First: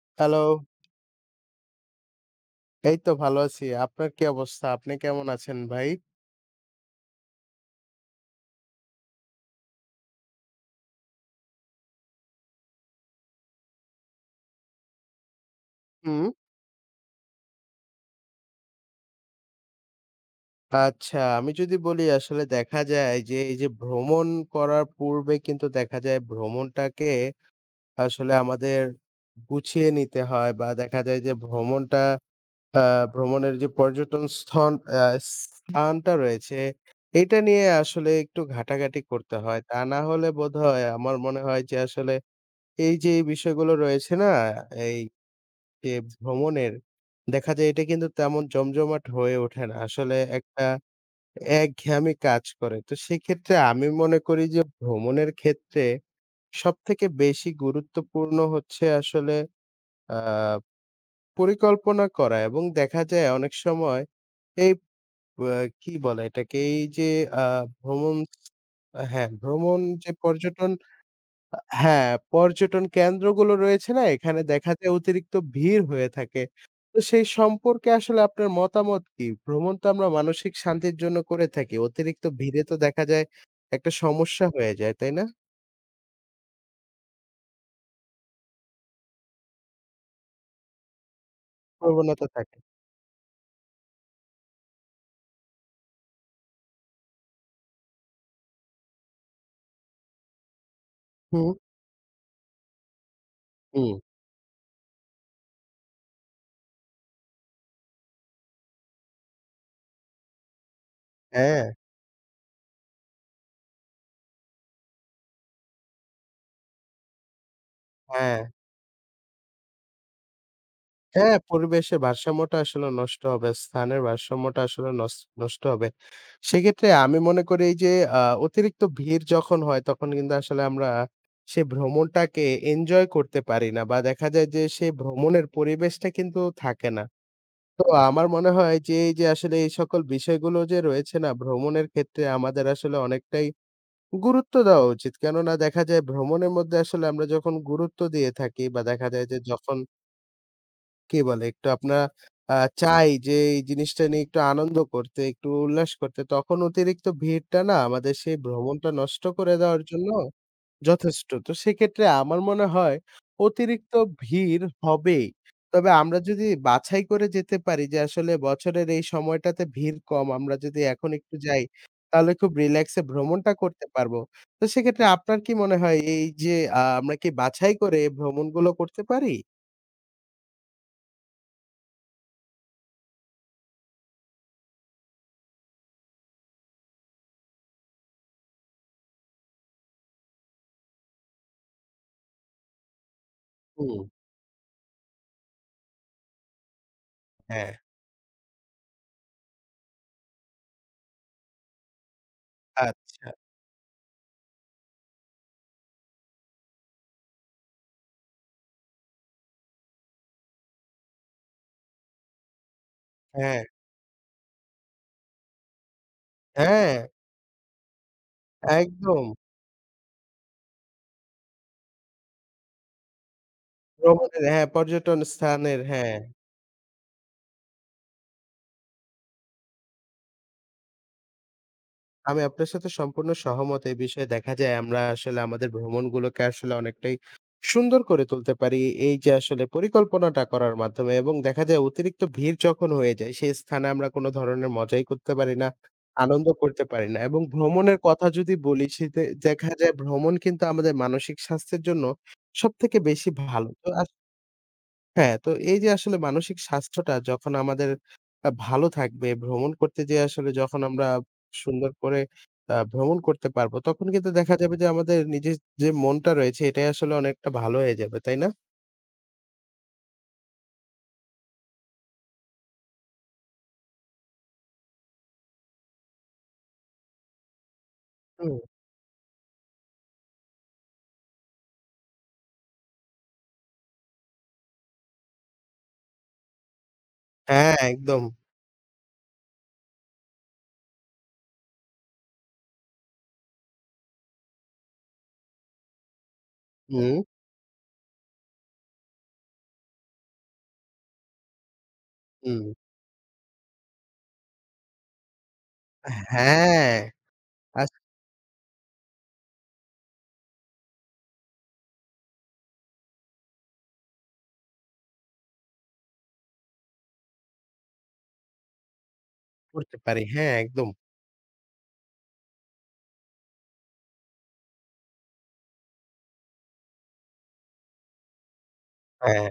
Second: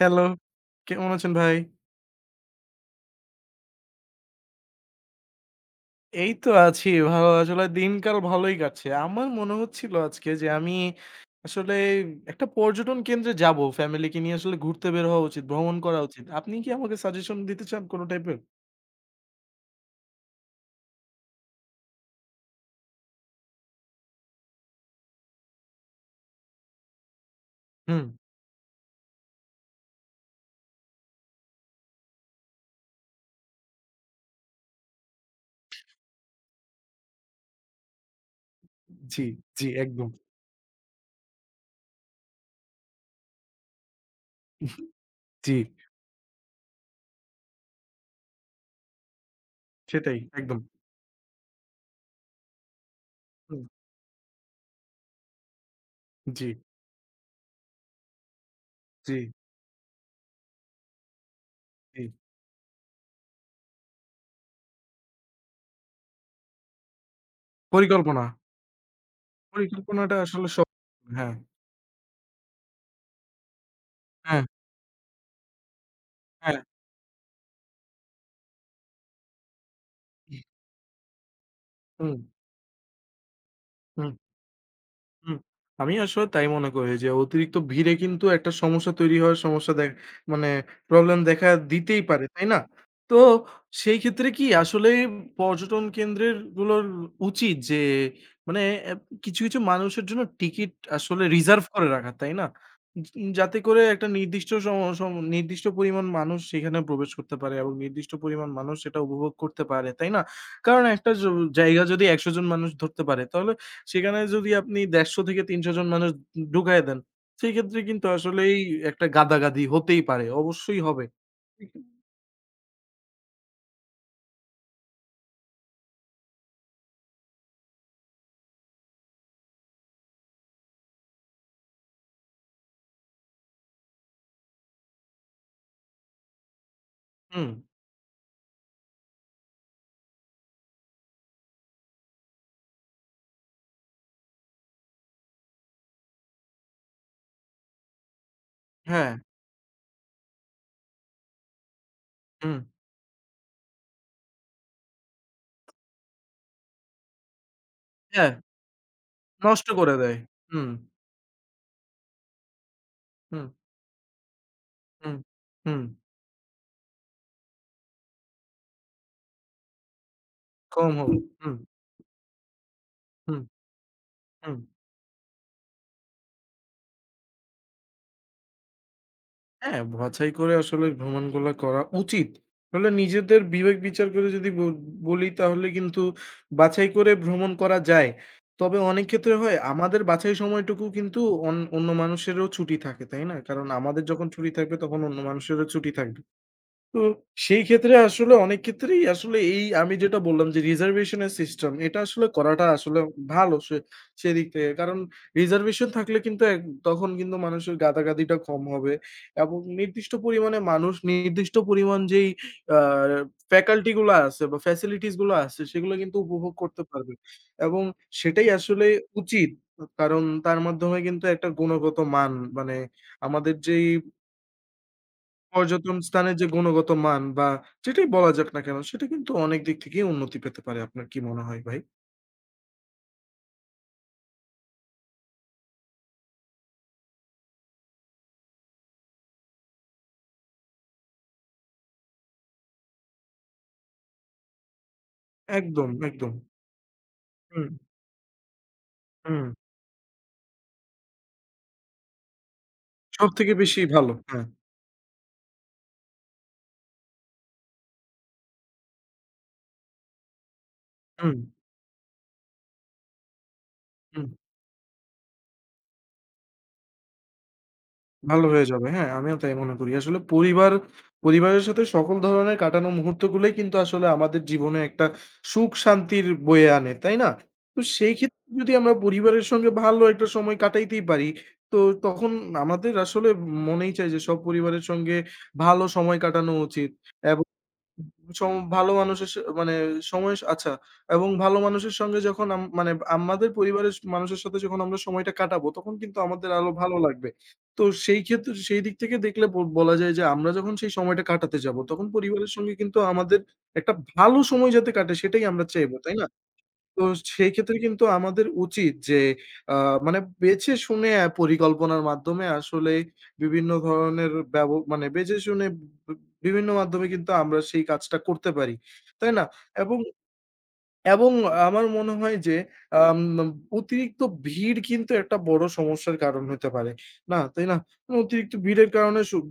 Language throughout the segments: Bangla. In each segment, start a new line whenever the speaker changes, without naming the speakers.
Hello,
hello.
কেমন আছেন ভাই?
এই তো ভালো আছি। আপনার কি অবস্থা? আপনি কেমন আছেন ভাই?
এই তো আছি ভালো। আসলে দিনকাল ভালোই কাটছে। আমার মনে হচ্ছিল আজকে যে আমি আসলে একটা পর্যটন কেন্দ্রে যাব। ফ্যামিলিকে নিয়ে আসলে ঘুরতে বের হওয়া উচিত, ভ্রমণ করা উচিত।
হুম।
আপনি কি আমাকে সাজেশন দিতে চান কোন টাইপের?
আচ্ছা, আমি যদি বলি আসলে দেখা যায় যে এই যে ভ্রমণ করার পূর্বে কিন্তু দেখা যায় ভ্রমণটাকে
হুম,
আসলে আমাদের গুছিয়ে নিতে হয় বা দেখা যায় যে ভ্রমণটা আ ভ্রমণের যে পর্যটন স্থন আ স্থানটা রয়েছে এটা নিয়ে আসলে একটু ঘাটাঘাটি
জি,
করতে হয়।
জি,
তা না
একদম।
হলে বোধহয় আমার মনে হয় যে আসলে এই যে এই বিষয়গুলো রয়েছে না এই
জি,
যে ভ্রমণের দেখা যায় এটা কিন্তু তেমন জমজমাট হয়ে ওঠে না। আসলে
সেটাই একদম।
একটা একঘেয়ামি কাজ করে। তো সেক্ষেত্রে
হুম,
আমি মনে করি যে ভ্রমণের ক্ষেত্রে
জি,
সবথেকে বেশি গুরুত্বপূর্ণ হচ্ছে
জি,
আসলে আ
জি।
পরিকল্পনা করা এবং দেখা যায় অনেক সময় এই আ কি বলে এটাকে? এই যে আ ভ্রমণ
পরিকল্পনা।
হ্যাঁ, ভ্রমণ যে
পরিকল্পনাটা আসলে সব।
পর্যটন
হ্যাঁ,
হ্যাঁ, পর্যটন কেন্দ্রগুলো রয়েছে না? এখানে
হ্যাঁ,
দেখা যায় অতিরিক্ত ভিড় হয়ে থাকে।
হ্যাঁ।
তো সেই সম্পর্কে আসলে আপনার মতামত কি? ভ্রমণ তো আমরা মানসিক শান্তির জন্য করে থাকি।
হুম,
অতিরিক্ত ভিড়ে তো দেখা যায় একটা
হুম।
সমস্যা হয়ে যায়, তাই না?
হুম, আমি আসলে তাই মনে করি যে অতিরিক্ত ভিড়ে কিন্তু একটা সমস্যা তৈরি হওয়ার সমস্যা দেখ মানে প্রবলেম দেখা দিতেই পারে,
প্রবণতা
তাই না?
থাকে।
তো সেই ক্ষেত্রে কি আসলে পর্যটন কেন্দ্রের গুলোর উচিত যে মানে অ্যা কিছু মানুষের জন্য টিকিট আসলে
হুম,
রিজার্ভ করে রাখা, তাই না? যাতে করে
হুম।
একটা নির্দিষ্ট সম সম নির্দিষ্ট পরিমাণ মানুষ সেখানে প্রবেশ করতে পারে এবং নির্দিষ্ট পরিমাণ মানুষ সেটা উপভোগ করতে পারে, তাই না? কারণ একটা জ
হ্যাঁ,
জায়গা যদি ১০০ জন মানুষ ধরতে পারে তাহলে সেখানে যদি আপনি ১৫০ থেকে ৩০০ জন মানুষ ঢুকায়ে দেন, সেক্ষেত্রে কিন্তু
হ্যাঁ।
আসলেই একটা গাদাগাদি হতেই পারে। অবশ্যই হবে।
হ্যাঁ, পরিবেশের ভারসাম্যটা আসলে নষ্ট হবে। স্থানের ভারসাম্যটা আসলে নষ্ট হবে। সেক্ষেত্রে আমি মনে করি এই যে আ অতিরিক্ত ভিড় যখন হয় তখন কিন্তু আসলে আমরা সেই ভ্রমণটাকে এনজয় করতে পারি না বা দেখা যায় যে সেই ভ্রমণের পরিবেশটা কিন্তু থাকে না।
হুম,
তো আমার মনে হয় যে এই যে আসলে এই সকল বিষয়গুলো যে রয়েছে না ভ্রমণের ক্ষেত্রে আমাদের আসলে অনেকটাই গুরুত্ব দেওয়া উচিত। কেননা দেখা যায় ভ্রমণের মধ্যে আসলে আমরা যখন গুরুত্ব দিয়ে থাকি বা দেখা
হ্যাঁ,
যায় যে যখন কি বলে? একটু আপনারা আ
হুম,
চাই যে এই জিনিসটা নিয়ে একটু আনন্দ করতে, একটু উল্লাস করতে। তখন অতিরিক্ত ভিড়টা না আমাদের
হ্যাঁ,
সেই ভ্রমণটা নষ্ট করে
নষ্ট
দেওয়ার
করে
জন্য
দেয়। হুম,
যথেষ্ট। তো সেক্ষেত্রে আমার মনে হয়
হুম,
অতিরিক্ত ভিড়
হুম,
হবেই।
হুম,
তবে আমরা যদি বাছাই করে যেতে পারি যে আসলে বছরের এই সময়টাতে ভিড় কম, আমরা যদি
কম হোক।
এখন একটু
হুম,
যাই তাহলে খুব রিল্যাক্স এ
হুম,
ভ্রমণটা করতে পারবো।
হুম।
তো সেক্ষেত্রে আপনার কি মনে হয় এই যে আমরা কি বাছাই করে ভ্রমণগুলো করতে পারি?
হ্যাঁ, বাছাই করে আসলে ভ্রমণগুলা করা উচিত। আসলে নিজেদের বিবেক বিচার করে যদি বলি তাহলে কিন্তু বাছাই করে ভ্রমণ করা যায়। তবে অনেক ক্ষেত্রে হয় আমাদের বাছাই সময়টুকু কিন্তু অন্য মানুষেরও ছুটি থাকে, তাই না? কারণ
হুম,
আমাদের যখন ছুটি থাকবে তখন অন্য মানুষেরও ছুটি থাকবে। তো সেই
হ্যাঁ।
ক্ষেত্রে আসলে অনেক ক্ষেত্রেই আসলে এই আমি যেটা বললাম যে রিজার্ভেশন এর সিস্টেম এটা আসলে করাটা আসলে
আচ্ছা,
ভালো সেদিক থেকে। কারণ রিজার্ভেশন থাকলে কিন্তু তখন কিন্তু মানুষের গাদাগাদিটা কম হবে এবং নির্দিষ্ট পরিমাণে মানুষ নির্দিষ্ট পরিমাণ যেই আ
হ্যাঁ,
ফ্যাকাল্টি গুলো আছে বা ফ্যাসিলিটিস গুলো আছে সেগুলো কিন্তু উপভোগ করতে
হ্যাঁ,
পারবে এবং সেটাই আসলে
একদম।
উচিত। কারণ তার মাধ্যমে কিন্তু একটা গুণগত মান, মানে আমাদের যেই
ভ্রমণের হ্যাঁ, পর্যটন স্থানের
পর্যটন
হ্যাঁ,
স্থানের যে গুণগত মান বা যেটাই বলা যাক না কেন, সেটা কিন্তু অনেক দিক থেকেই উন্নতি পেতে পারে। আপনার কি মনে হয় ভাই?
আমি আপনার সাথে সম্পূর্ণ সহমত। এই বিষয়ে দেখা যায় আমরা আসলে আমাদের ভ্রমণগুলোকে আসলে অনেকটাই সুন্দর করে তুলতে পারি। এই যে আসলে পরিকল্পনাটা করার মাধ্যমে এবং দেখা যায় অতিরিক্ত ভিড় যখন হয়ে যায়, সেই স্থানে আমরা কোন ধরনের মজাই করতে পারি না,
একদম, একদম।
আনন্দ করতে পারি না। এবং
হুম,
ভ্রমণের কথা যদি বলি সেতে
হুম।
দেখা যায় ভ্রমণ কিন্তু আমাদের মানসিক স্বাস্থ্যের জন্য সবথেকে বেশি
সবথেকে
ভালো।
বেশি
তো
ভালো। হ্যাঁ।
হ্যাঁ, তো এই যে আসলে মানসিক স্বাস্থ্যটা যখন আমাদের ভালো থাকবে, ভ্রমণ করতে যেয়ে আসলে যখন আমরা
হুম,
সুন্দর করে ভ্রমণ করতে পারবো, তখন
হুম।
কিন্তু দেখা যাবে যে আমাদের নিজের যে মনটা রয়েছে এটাই আসলে অনেকটা ভালো হয়ে যাবে, তাই
ভালো
না?
হয়ে যাবে। হ্যাঁ, আমিও তাই মনে করি। আসলে পরিবারের সাথে সকল ধরনের কাটানো মুহূর্তগুলোই কিন্তু আসলে আমাদের জীবনে একটা সুখ শান্তির বয়ে আনে, তাই না? তো সেই ক্ষেত্রে
হুম।
যদি আমরা পরিবারের সঙ্গে ভালো একটা সময় কাটাইতেই পারি, তো তখন আমাদের আসলে মনেই চায় যে সব পরিবারের সঙ্গে ভালো সময় কাটানো উচিত। এবং
হ্যাঁ, একদম।
সম ভালো মানুষের সা মানে সময় আচ্ছা এবং ভালো মানুষের সঙ্গে যখন আম মানে আমাদের পরিবারের মানুষের সাথে যখন আমরা সময়টা কাটাবো তখন কিন্তু আমাদের আরো ভালো
হুম,
লাগবে। তো সেই ক্ষেত্রে সেই দিক থেকে দেখলে বলা যায় যে আমরা যখন সেই সময়টা কাটাতে যাবো তখন পরিবারের
হুম।
সঙ্গে কিন্তু আমাদের একটা ভালো সময় যাতে কাটে সেটাই আমরা চাইবো, তাই না?
হ্যাঁ,
তো সেই ক্ষেত্রে
আশা
কিন্তু আমাদের উচিত যে আ মানে বেছে শুনে পরিকল্পনার মাধ্যমে আসলে বিভিন্ন ধরনের ব্যব মানে বেছে শুনে ব বিভিন্ন মাধ্যমে কিন্তু আমরা সেই কাজটা করতে পারি। তাই না?
করতে
এবং
পারি। হ্যাঁ, একদম।
এবং আমার মনে হয় যে আম অতিরিক্ত ভিড় কিন্তু একটা বড় সমস্যার কারণ হতে পারে। না, তাই না? মানে অতিরিক্ত ভিড়ের কারণে
হ্যাঁ,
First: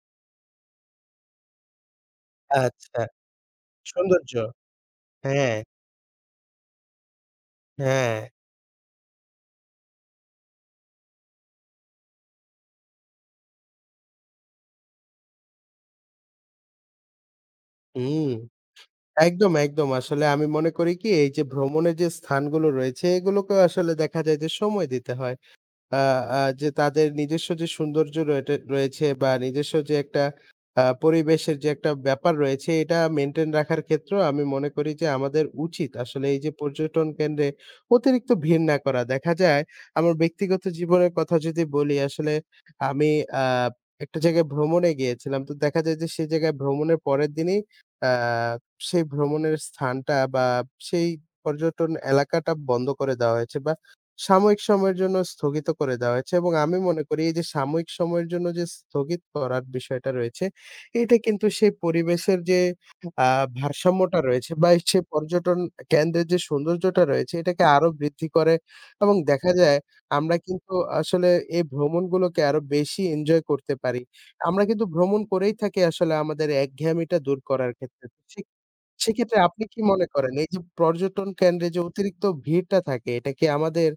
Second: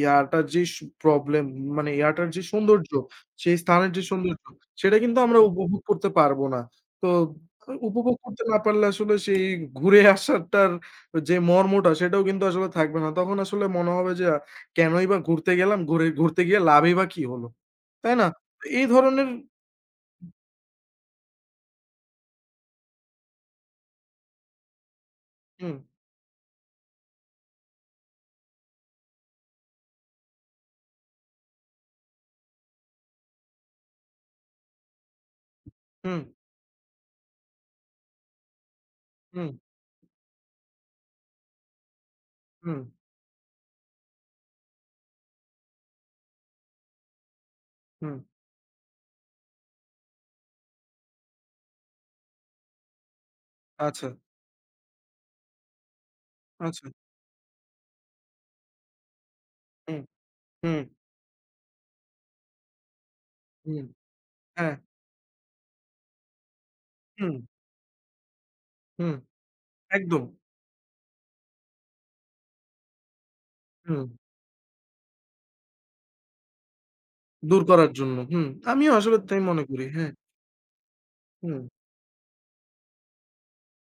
ইয়াটার যে প্রবলেম, মানে ইয়াটার যে সৌন্দর্য,
আচ্ছা।
সেই স্থানের যে
সৌন্দর্য।
সৌন্দর্য, সেটা কিন্তু আমরা
হ্যাঁ,
উপভোগ করতে পারব না। তো উপভোগ
হ্যাঁ।
করতে না পারলে আসলে সেই ঘুরে আসাটার যে মর্মটা, সেটাও কিন্তু আসলে থাকবে না। তখন আসলে মনে হবে যে কেনই বা ঘুরতে গেলাম, ঘুরতে গিয়ে লাভই বা কি হলো? তাই না?
হুম।
এই ধরনের।
একদম, একদম। আসলে আমি মনে করি কি এই যে ভ্রমণের যে স্থানগুলো রয়েছে এগুলোকেও আসলে দেখা যায় যে সময় দিতে হয়।
হুম,
আ আ যে তাদের নিজস্ব যে সৌন্দর্য রয়েটে রয়েছে বা নিজস্ব যে একটা পরিবেশের যে একটা ব্যাপার রয়েছে এটা মেইনটেইন রাখার ক্ষেত্রেও আমি মনে করি যে আমাদের উচিত
হুম।
আসলে এই যে পর্যটন কেন্দ্রে অতিরিক্ত ভিড় না করা। দেখা
হুম,
যায় আমার ব্যক্তিগত জীবনের কথা যদি বলি আসলে
হুম,
আমি আ একটা জায়গায় ভ্রমণে গিয়েছিলাম। তো দেখা যায় যে সেই জায়গায় ভ্রমণের পরের দিনই আ
হুম।
সেই ভ্রমণের স্থানটা বা সেই পর্যটন এলাকাটা বন্ধ করে দেওয়া হয়েছে বা
আচ্ছা,
সাময়িক সময়ের জন্য স্থগিত করে দেওয়া হয়েছে এবং আমি
আচ্ছা।
মনে করি এই যে সাময়িক সময়ের জন্য যে স্থগিত করার
হুম,
বিষয়টা রয়েছে,
হুম,
এটা কিন্তু সেই পরিবেশের যে আ
হুম।
ভারসাম্যটা রয়েছে বা
হ্যাঁ,
সেই পর্যটন কেন্দ্রের যে সৌন্দর্যটা
হুম,
রয়েছে এটাকে আরো বৃদ্ধি করে
হুম।
এবং দেখা যায়
একদম।
আমরা কিন্তু আসলে এই ভ্রমণগুলোকে আরো বেশি এনজয় করতে পারি।
হুম।
আমরা কিন্তু ভ্রমণ করেই থাকি আসলে আমাদের একঘেয়েমিটা দূর
দূর
করার
করার
ক্ষেত্রে।
জন্য। হুম। আমিও আসলে
সেক্ষেত্রে
তাই মনে
আপনি কি
করি।
মনে
হ্যাঁ।
করেন এই যে পর্যটন
হুম।
কেন্দ্রে যে অতিরিক্ত ভিড়টা থাকে এটা কি আমাদের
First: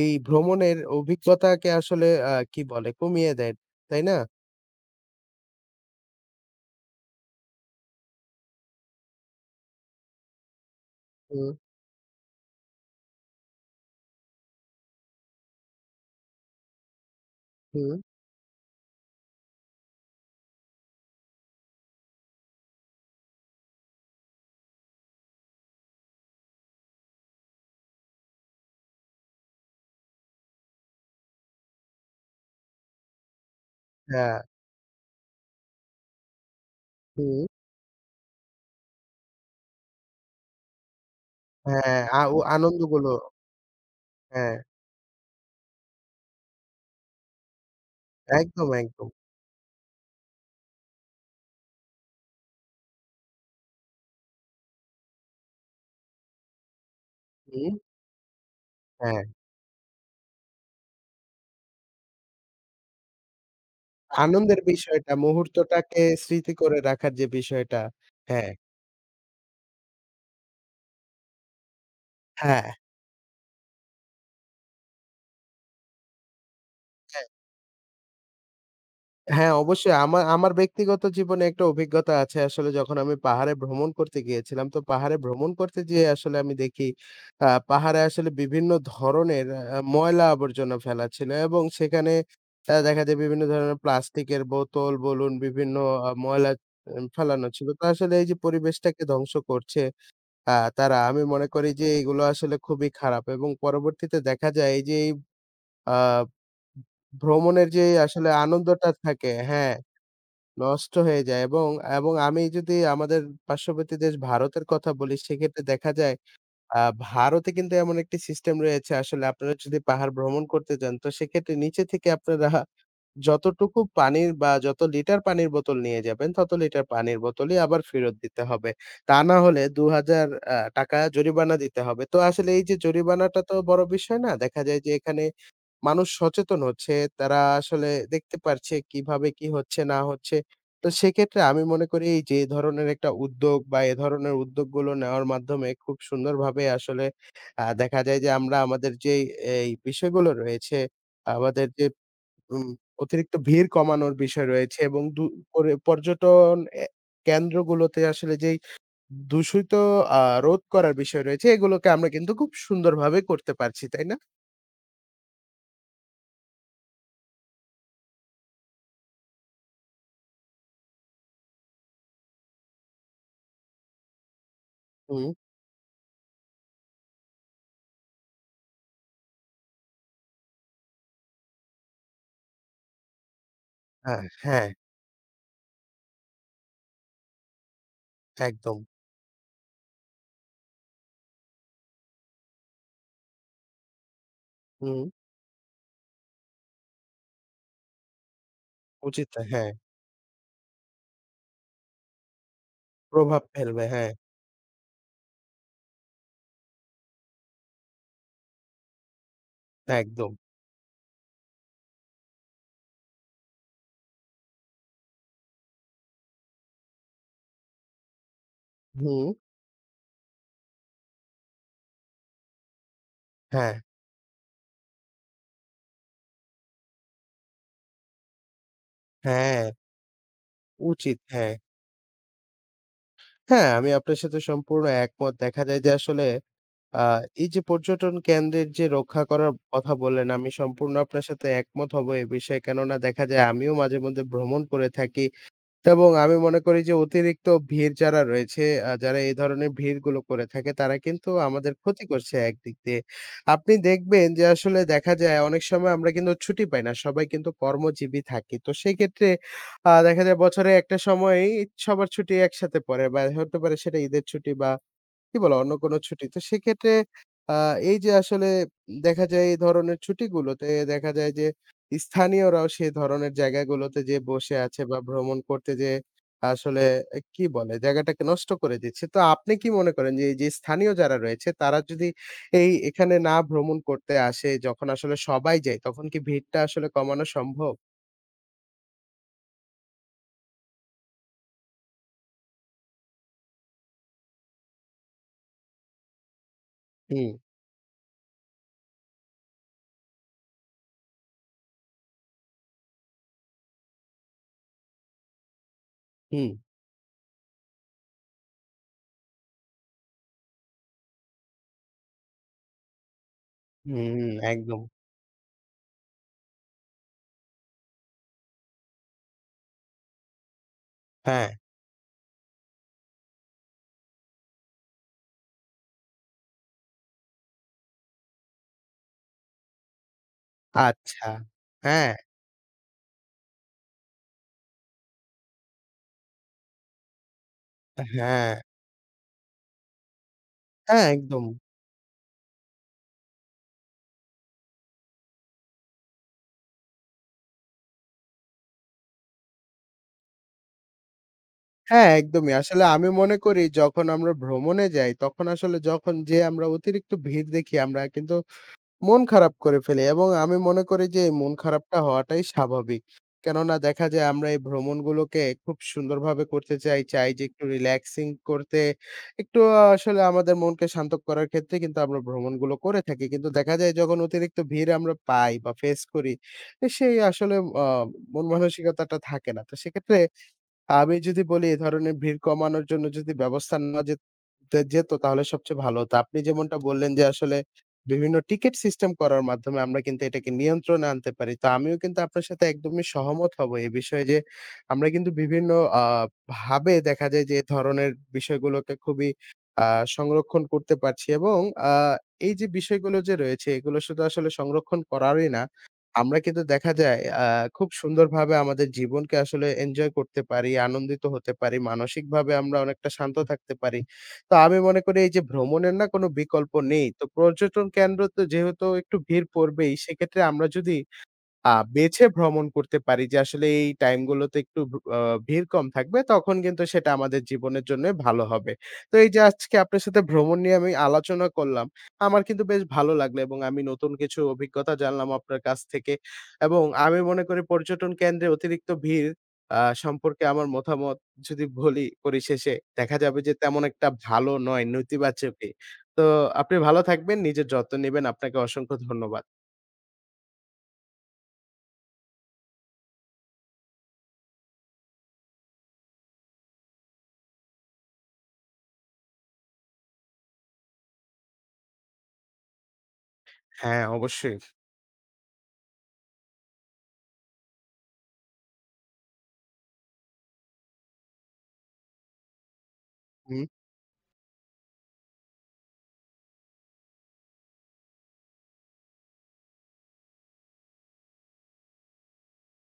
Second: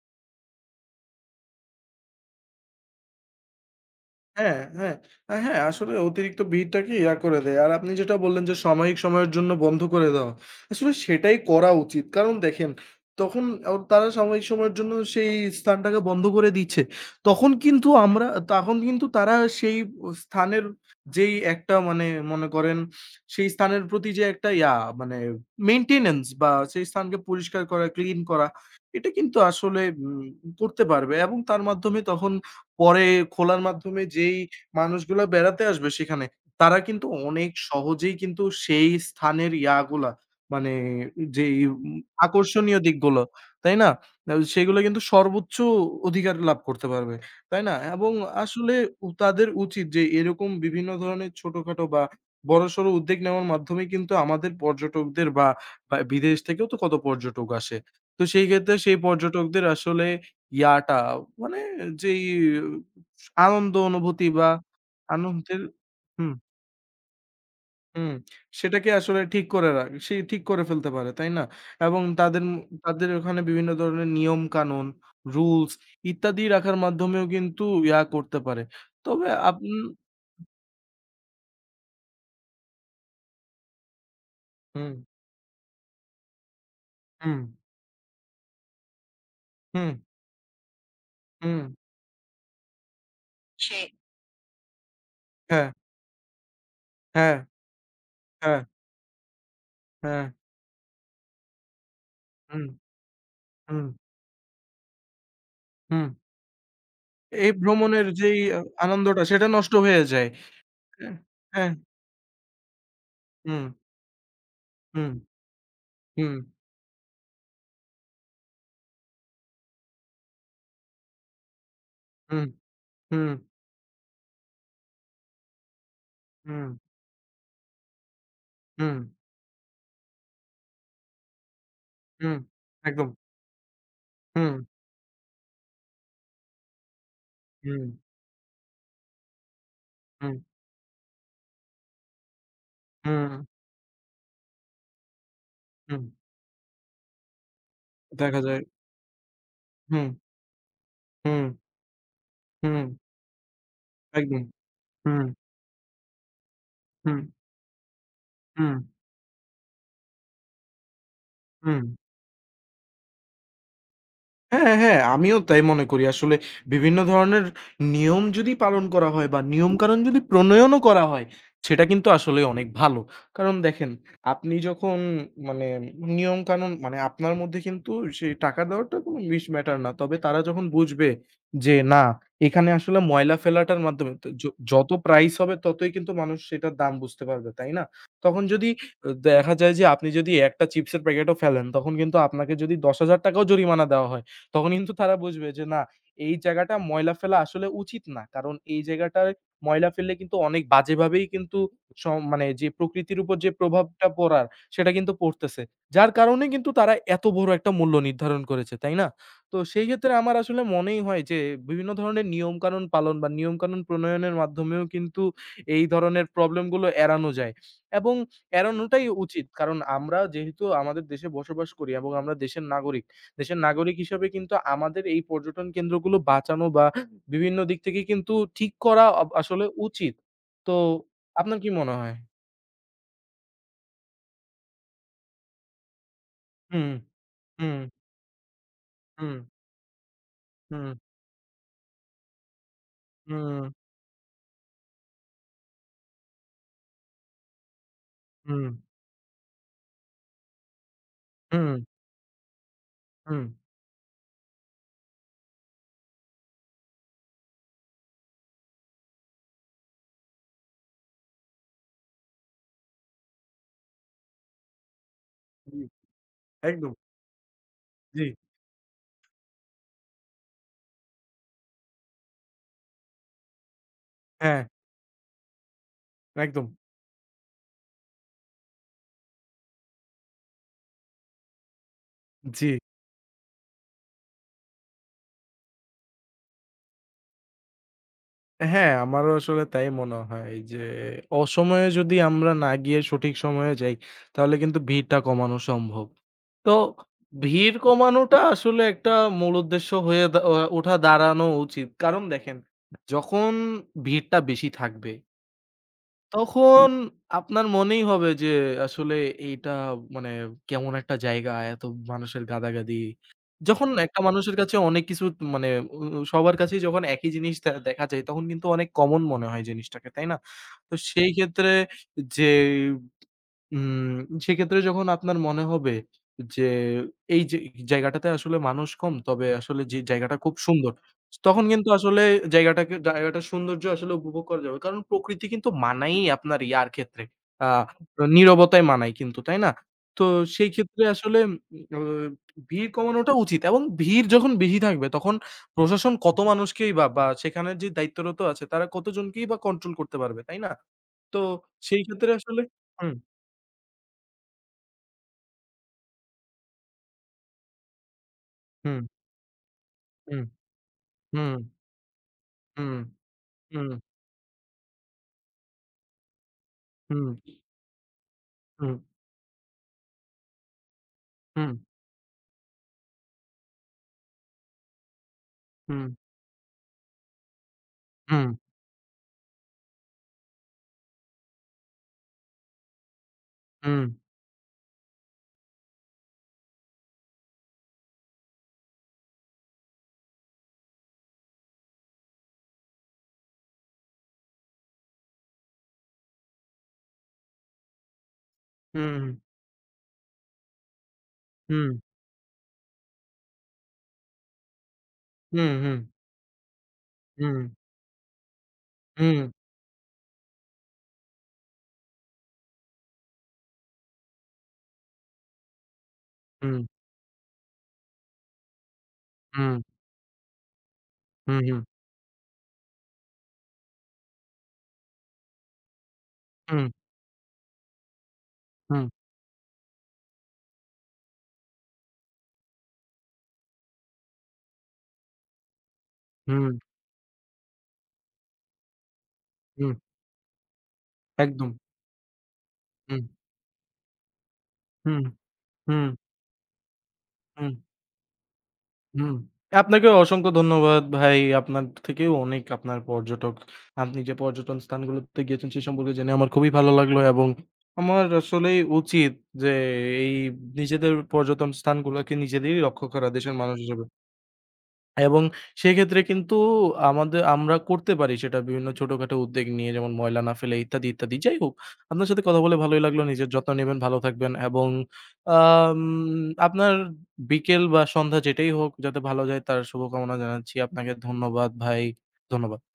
এই ভ্রমণের অভিজ্ঞতাকে আসলে কি বলে কমিয়ে দেয়, তাই না?
হ্যাঁ, হ্যাঁ। হ্যাঁ, আসলে অতিরিক্ত ভিড়টাকে ইয়া করে দেয়। আর আপনি যেটা বললেন যে সাময়িক সময়ের জন্য বন্ধ করে দেওয়া। আসলে সেটাই
হুম,
করা উচিত। কারণ দেখেন তখন তারা সাময়িক সময়ের জন্য সেই স্থানটাকে বন্ধ করে দিচ্ছে। তখন কিন্তু
হুম,
আমরা তখন কিন্তু তারা সেই স্থানের যেই একটা, মানে মনে করেন সেই স্থানের প্রতি যে একটা ইয়া, মানে মেইনটেন্যান্স বা সেই স্থানকে পরিষ্কার করা, ক্লিন করা এটা কিন্তু আসলে করতে পারবে এবং তার মাধ্যমে তখন পরে খোলার মাধ্যমে
হ্যাঁ,
যেই মানুষগুলা বেড়াতে আসবে সেখানে, তারা কিন্তু
হুম।
অনেক সহজেই কিন্তু সেই স্থানের ইয়াগুলা মানে যেই উম
হ্যাঁ, ও
আকর্ষণীয়
আনন্দগুলো
দিকগুলো, তাই না?
হ্যাঁ,
সেগুলো কিন্তু সর্বোচ্চ অধিকার লাভ করতে পারবে, তাই না? এবং
একদম,
আসলে
একদম।
তাদের উচিত যে এরকম বিভিন্ন ধরনের ছোটখাটো বা বড়সড় উদ্যোগ নেওয়ার মাধ্যমে কিন্তু আমাদের পর্যটকদের বা বা বিদেশ থেকেও তো কত পর্যটক
হুম।
আসে। তো সেই ক্ষেত্রে সেই
হ্যাঁ,
পর্যটকদের আসলে ইয়াটা মানে যেই আনন্দ অনুভূতি বা
আনন্দের বিষয়টা
আনন্দের।
মুহূর্তটাকে
হুম,
স্মৃতি করে রাখার যে বিষয়টা,
হুম,
হ্যাঁ।
সেটাকে আসলে ঠিক করে ফেলতে পারে, তাই না? এবং
হ্যাঁ।
তাদের ওখানে বিভিন্ন ধরনের নিয়ম-কানুন, রুলস ইত্যাদি রাখার মাধ্যমেও কিন্তু ইয়া করতে পারে। তবে
হ্যাঁ,
আপনি
অবশ্যই। আমার ব্যক্তিগত জীবনে একটা অভিজ্ঞতা আছে আসলে যখন আমি পাহাড়ে ভ্রমণ করতে গিয়েছিলাম। তো
হুম,
পাহাড়ে ভ্রমণ করতে যেয়ে আসলে আমি দেখি
হুম,
পাহাড়ে আসলে বিভিন্ন ধরনের
হুম,
ময়লা আবর্জনা ফেলা ছিল
হুম।
এবং সেখানে দেখা যায় বিভিন্ন
সে
ধরনের প্লাস্টিকের বোতল বলুন,
হ্যাঁ,
বিভিন্ন ময়লা এ
হ্যাঁ,
ফেলানো ছিল। তো আসলে এই যে
হ্যাঁ,
পরিবেশটাকে ধ্বংস করছে
হ্যাঁ,
তারা, আমি মনে করি যে এগুলো আসলে
হুম,
খুবই খারাপ এবং
হুম,
পরবর্তীতে দেখা যায় এই যে এই আ
হুম। এই
ভ্রমণের যে
ভ্রমণের
আসলে
যেই
আনন্দটা
আনন্দটা
থাকে
সেটা নষ্ট
হ্যাঁ।
হয়ে যায়।
নষ্ট
হ্যাঁ,
হয়ে যায় এবং,
হ্যাঁ,
এবং আমি যদি আমাদের
হুম।
পার্শ্ববর্তী দেশ ভারতের কথা
হুম,
বলি সেক্ষেত্রে দেখা যায়
হুম,
আ ভারতে কিন্তু এমন একটি সিস্টেম রয়েছে আসলে আপনারা যদি পাহাড় ভ্রমণ করতে যান তো সেক্ষেত্রে নিচে থেকে
হুম,
আপনারা
হুম,
যতটুকু পানির বা যত লিটার পানির বোতল নিয়ে যাবেন তত
হুম,
লিটার পানির বোতলই আবার ফেরত দিতে হবে।
হুম,
তা না হলে ৳২,০০০ টাকা জরিমানা দিতে হবে। তো
হুম,
আসলে এই যে
একদম।
জরিমানাটা তো বড় বিষয় না।
হুম,
দেখা যায় যে এখানে মানুষ সচেতন হচ্ছে। তারা
হুম,
আসলে দেখতে পারছে কিভাবে কি হচ্ছে না
হুম,
হচ্ছে। তো সেক্ষেত্রে আমি মনে করি যে এ ধরনের একটা
হুম,
উদ্যোগ বা এ ধরনের উদ্যোগগুলো নেওয়ার মাধ্যমে খুব
হুম,
সুন্দরভাবে আসলে দেখা যায় যে
দেখা
আমরা
যায়।
আমাদের যেই এই
হুম,
বিষয়গুলো রয়েছে,
হুম,
আমাদের যে উম
হুম,
অতিরিক্ত ভিড় কমানোর
একদম।
বিষয় রয়েছে এবং
হুম,
দু করে পর্যটন এ
হুম,
কেন্দ্রগুলোতে আসলে যেই
হুম,
দূষিত আ রোধ করার বিষয় রয়েছে
হুম।
এগুলোকে আমরা কিন্তু খুব সুন্দরভাবে করতে পারছি, তাই না?
হ্যাঁ, হ্যাঁ, আমিও তাই মনে করি। আসলে বিভিন্ন ধরনের নিয়ম যদি পালন করা হয় বা নিয়মকানুন যদি প্রণয়নও করা হয়, সেটা কিন্তু আসলে অনেক ভালো। কারণ দেখেন, আপনি যখন,
হুম,
মানে নিয়মকানুন মানে আপনার মধ্যে কিন্তু সেই টাকা দেওয়াটা কোনো ম্যাটার না। তবে তারা যখন বুঝবে যে না, এখানে আসলে ময়লা ফেলাটার মাধ্যমে
হ্যাঁ,
তো
হ্যাঁ।
যত প্রাইস হবে ততই কিন্তু মানুষ সেটার দাম বুঝতে পারবে, তাই না? তখন যদি
একদম।
দেখা যায় যে আপনি যদি একটা চিপসের প্যাকেটও ফেলেন, তখন কিন্তু আপনাকে যদি ৳১০,০০০ টাকাও জরিমানা দেওয়া হয়, তখন কিন্তু
হুম,
তারা বুঝবে যে না এই জায়গাটা ময়লা ফেলা আসলে উচিত না। কারণ এই
উচিত
জায়গাটায়
না। হ্যাঁ,
ময়লা ফেললে কিন্তু অনেক বাজেভাবেই কিন্তু স মানে যে প্রকৃতির উপর
প্রভাব
যে
ফেলবে।
প্রভাবটা
হ্যাঁ,
পড়ার সেটা কিন্তু পড়তেছে। যার কারণে কিন্তু তারা এত বড় একটা মূল্য নির্ধারণ করেছে, তাই না? তো সেই ক্ষেত্রে
একদম।
আমার আসলে মনেই হয় যে বিভিন্ন ধরনের নিয়মকানুন পালন বা নিয়মকানুন প্রণয়নের মাধ্যমেও কিন্তু এই ধরনের প্রবলেম গুলো এড়ানো যায়। এবং এড়ানোটাই
হুম,
উচিত। কারণ আমরা যেহেতু আমাদের দেশে বসবাস করি এবং আমরা দেশের নাগরিক। দেশের
হ্যাঁ,
নাগরিক হিসেবে কিন্তু আমাদের এই পর্যটন কেন্দ্রগুলো বাঁচানো বা বিভিন্ন দিক থেকে কিন্তু ঠিক করা আসলে
হ্যাঁ,
উচিত। তো
উচিত। হ্যাঁ,
আপনার কি মনে হয়?
হ্যাঁ, আমি আপনার সাথে সম্পূর্ণ একমত। দেখা যায় যে আসলে
হুম,
আ এই যে
হুম,
পর্যটন কেন্দ্রের যে রক্ষা
হুম,
করার কথা বললেন, আমি
হুম,
সম্পূর্ণ আপনার সাথে একমত হব এ বিষয়ে। কেননা দেখা যায়
হুম,
আমিও মাঝে মধ্যে ভ্রমণ করে থাকি। এবং আমি মনে করি যে অতিরিক্ত ভিড় যারা রয়েছে,
হুম,
যারা এই ধরনের ভিড়গুলো করে থাকে তারা কিন্তু
হুম,
আমাদের
হুম,
ক্ষতি করছে একদিক দিয়ে।
হুম,
আপনি দেখবেন যে আসলে দেখা যায় অনেক সময় আমরা কিন্তু ছুটি পাই না। সবাই কিন্তু কর্মজীবী থাকি। তো সেক্ষেত্রে দেখা যায় বছরে একটা সময়েই সবার ছুটি একসাথে পড়ে বা হতে পারে সেটা ঈদের ছুটি বা কি বলে অন্য
জি,
কোনো ছুটি। তো সেক্ষেত্রে
একদম।
আ এই যে
জি,
আসলে দেখা যায় এই ধরনের ছুটিগুলোতে দেখা যায় যে স্থানীয়রাও সেই ধরনের জায়গাগুলোতে যেয়ে বসে
হ্যাঁ,
আছে বা ভ্রমণ করতে যেয়ে
একদম।
আসলে কি বলে জায়গাটাকে নষ্ট করে দিচ্ছে। তো আপনি কি মনে করেন যে এই যে স্থানীয় যারা রয়েছে তারা যদি
জি।
এই এখানে না ভ্রমণ করতে আসে যখন আসলে সবাই যায় তখন কি ভিড়টা আসলে কমানো সম্ভব?
হ্যাঁ, আমারও আসলে তাই মনে হয় যে অসময়ে যদি আমরা না গিয়ে সঠিক সময়ে যাই, তাহলে কিন্তু ভিড়টা কমানো সম্ভব। তো
হুম,
ভিড় কমানোটা আসলে একটা মূল উদ্দেশ্য হয়ে দা আ ওঠা দাঁড়ানো উচিত। কারণ দেখেন, যখন ভিড়টা বেশি থাকবে
হুম,
তখন আপনার মনেই হবে যে আসলে এইটা মানে কেমন একটা জায়গা, এত মানুষের গাদাগাদি। যখন
হুম,
একটা
হুম,
মানুষের কাছে
একদম।
অনেক কিছু মানে উ সবার কাছেই যখন একই জিনিস দেখা যায় তখন কিন্তু অনেক কমন মনে হয় জিনিসটাকে, তাই না? তো সেই
হ্যাঁ।
ক্ষেত্রে যে উম সেক্ষেত্রে যখন আপনার মনে হবে যে এই যে জায়গাটাতে আসলে মানুষ কম, তবে আসলে যে জায়গাটা খুব সুন্দর।
আচ্ছা।
তখন কিন্তু
হ্যাঁ,
আসলে জায়গাটার সৌন্দর্য আসলে উপভোগ করা যাবে। কারণ প্রকৃতি কিন্তু মানায়ই আপনার ইয়ার ক্ষেত্রে। আ
হ্যাঁ, হ্যাঁ,
নীরবতায় মানায় কিন্তু, তাই না? তো সেই ক্ষেত্রে
হ্যাঁ,
আসলে
একদম।
উম অ ভিড় কমানোটা উচিত এবং ভিড় যখন বেশি থাকবে তখন প্রশাসন কত মানুষকেই বা সেখানের যে দায়িত্বরত আছে তারা কতজনকেই বা কন্ট্রোল করতে পারবে, তাই না? তো সেই
হ্যাঁ,
ক্ষেত্রে
একদমই।
আসলে
আসলে আমি
হুম।
মনে করি যখন আমরা ভ্রমণে যাই, তখন আসলে যখন যেয়ে আমরা অতিরিক্ত ভিড় দেখি, আমরা কিন্তু
হুম,
মন খারাপ করে ফেলি এবং
হুম,
আমি মনে করি যে এই মন
হুম,
খারাপটা হওয়াটাই
হুম,
স্বাভাবিক। কেননা
হুম,
দেখা যায় আমরা এই ভ্রমণগুলোকে খুব সুন্দরভাবে করতে চাই,
হুম,
চাই যে একটু রিল্যাক্সিং করতে,
হুম,
একটু আহ, আসলে আমাদের মনকে শান্ত করার
হুম,
ক্ষেত্রে কিন্তু আমরা ভ্রমণগুলো করে থাকি। কিন্তু দেখা যায় যখন অতিরিক্ত ভিড় আমরা পাই বা ফেস
হুম,
করি, সেই আসলে আ মন
হুম,
মানসিকতাটা থাকে না। তো সেক্ষেত্রে আমি যদি বলি এ ধরনের ভিড় কমানোর জন্য যদি ব্যবস্থা নেওয়া যেতে যেত তাহলে সবচেয়ে ভালো হতো। আপনি যেমনটা বললেন যে আসলে বিভিন্ন টিকেট সিস্টেম করার মাধ্যমে আমরা কিন্তু এটাকে নিয়ন্ত্রণে আনতে পারি। তো আমিও কিন্তু আপনার সাথে একদমই সহমত হব এ বিষয়ে যে আমরা কিন্তু বিভিন্ন আ ভাবে দেখা যায় যে এ ধরনের বিষয়গুলোকে
হুম,
খুবই
হুম,
আ সংরক্ষণ করতে পারছি এবং
হুম,
আ এই যে বিষয়গুলো যে রয়েছে এগুলো শুধু আসলে সংরক্ষণ করারই না
হুম,
আমরা কিন্তু দেখা যায় খুব সুন্দরভাবে আমাদের জীবনকে
হুম,
আসলে এনজয় করতে পারি, আনন্দিত হতে পারি, মানসিকভাবে আমরা অনেকটা শান্ত থাকতে পারি। তো আমি মনে করি এই যে ভ্রমণের না কোনো বিকল্প
হুম,
নেই। তো পর্যটন কেন্দ্র তো যেহেতু একটু ভিড়
হুম,
পড়বেই, সেক্ষেত্রে আমরা যদি
হুম, হুম, হুম,
বেছে ভ্রমণ করতে পারি যে আসলে এই টাইম গুলোতে একটু ভ্র আ ভিড় কম থাকবে তখন কিন্তু
হুম,
সেটা আমাদের জীবনের জন্য ভালো হবে।
হুম, হুম,
তো এই যে আজকে আপনার সাথে ভ্রমণ নিয়ে আমি আলোচনা করলাম, আমার কিন্তু বেশ ভালো লাগলো এবং আমি নতুন কিছু অভিজ্ঞতা জানলাম আপনার কাছ থেকে।
হুম,
এবং আমি মনে করি পর্যটন কেন্দ্রে অতিরিক্ত ভিড়
হুম,
সম্পর্কে আমার মতামত যদি
একদম।
বলি পরিশেষে দেখা
হুম,
যাবে যে তেমন একটা ভালো নয়,
হুম,
নেতিবাচকই।
হুম,
তো আপনি ভালো থাকবেন, নিজের
হুম।
যত্ন নিবেন। আপনাকে অসংখ্য
হুম।
ধন্যবাদ।
আপনাকে অসংখ্য ধন্যবাদ ভাই। আপনার থেকেও অনেক আপনার আপনি যে পর্যটন স্থানগুলোতে গিয়েছেন সে সম্পর্কে জেনে আমার খুবই ভালো লাগলো এবং আমার আসলেই উচিত যে এই নিজেদের পর্যটন স্থানগুলোকে নিজেদেরই রক্ষা করা দেশের মানুষ
হ্যাঁ,
হিসেবে।
অবশ্যই।
এবং সেক্ষেত্রে কিন্তু আমরা করতে পারি সেটা বিভিন্ন ছোটখাটো উদ্যোগ নিয়ে যেমন ময়লা না ফেলে ইত্যাদি, ইত্যাদি। যাই হোক আপনার সাথে কথা বলে ভালোই লাগলো। নিজের
হুম।
যত্ন নিবেন, ভালো থাকবেন এবং আম আপনার বিকেল বা সন্ধ্যা যেটাই হোক যাতে ভালো যায় তার শুভকামনা জানাচ্ছি। আপনাকে ধন্যবাদ ভাই। ধন্যবাদ।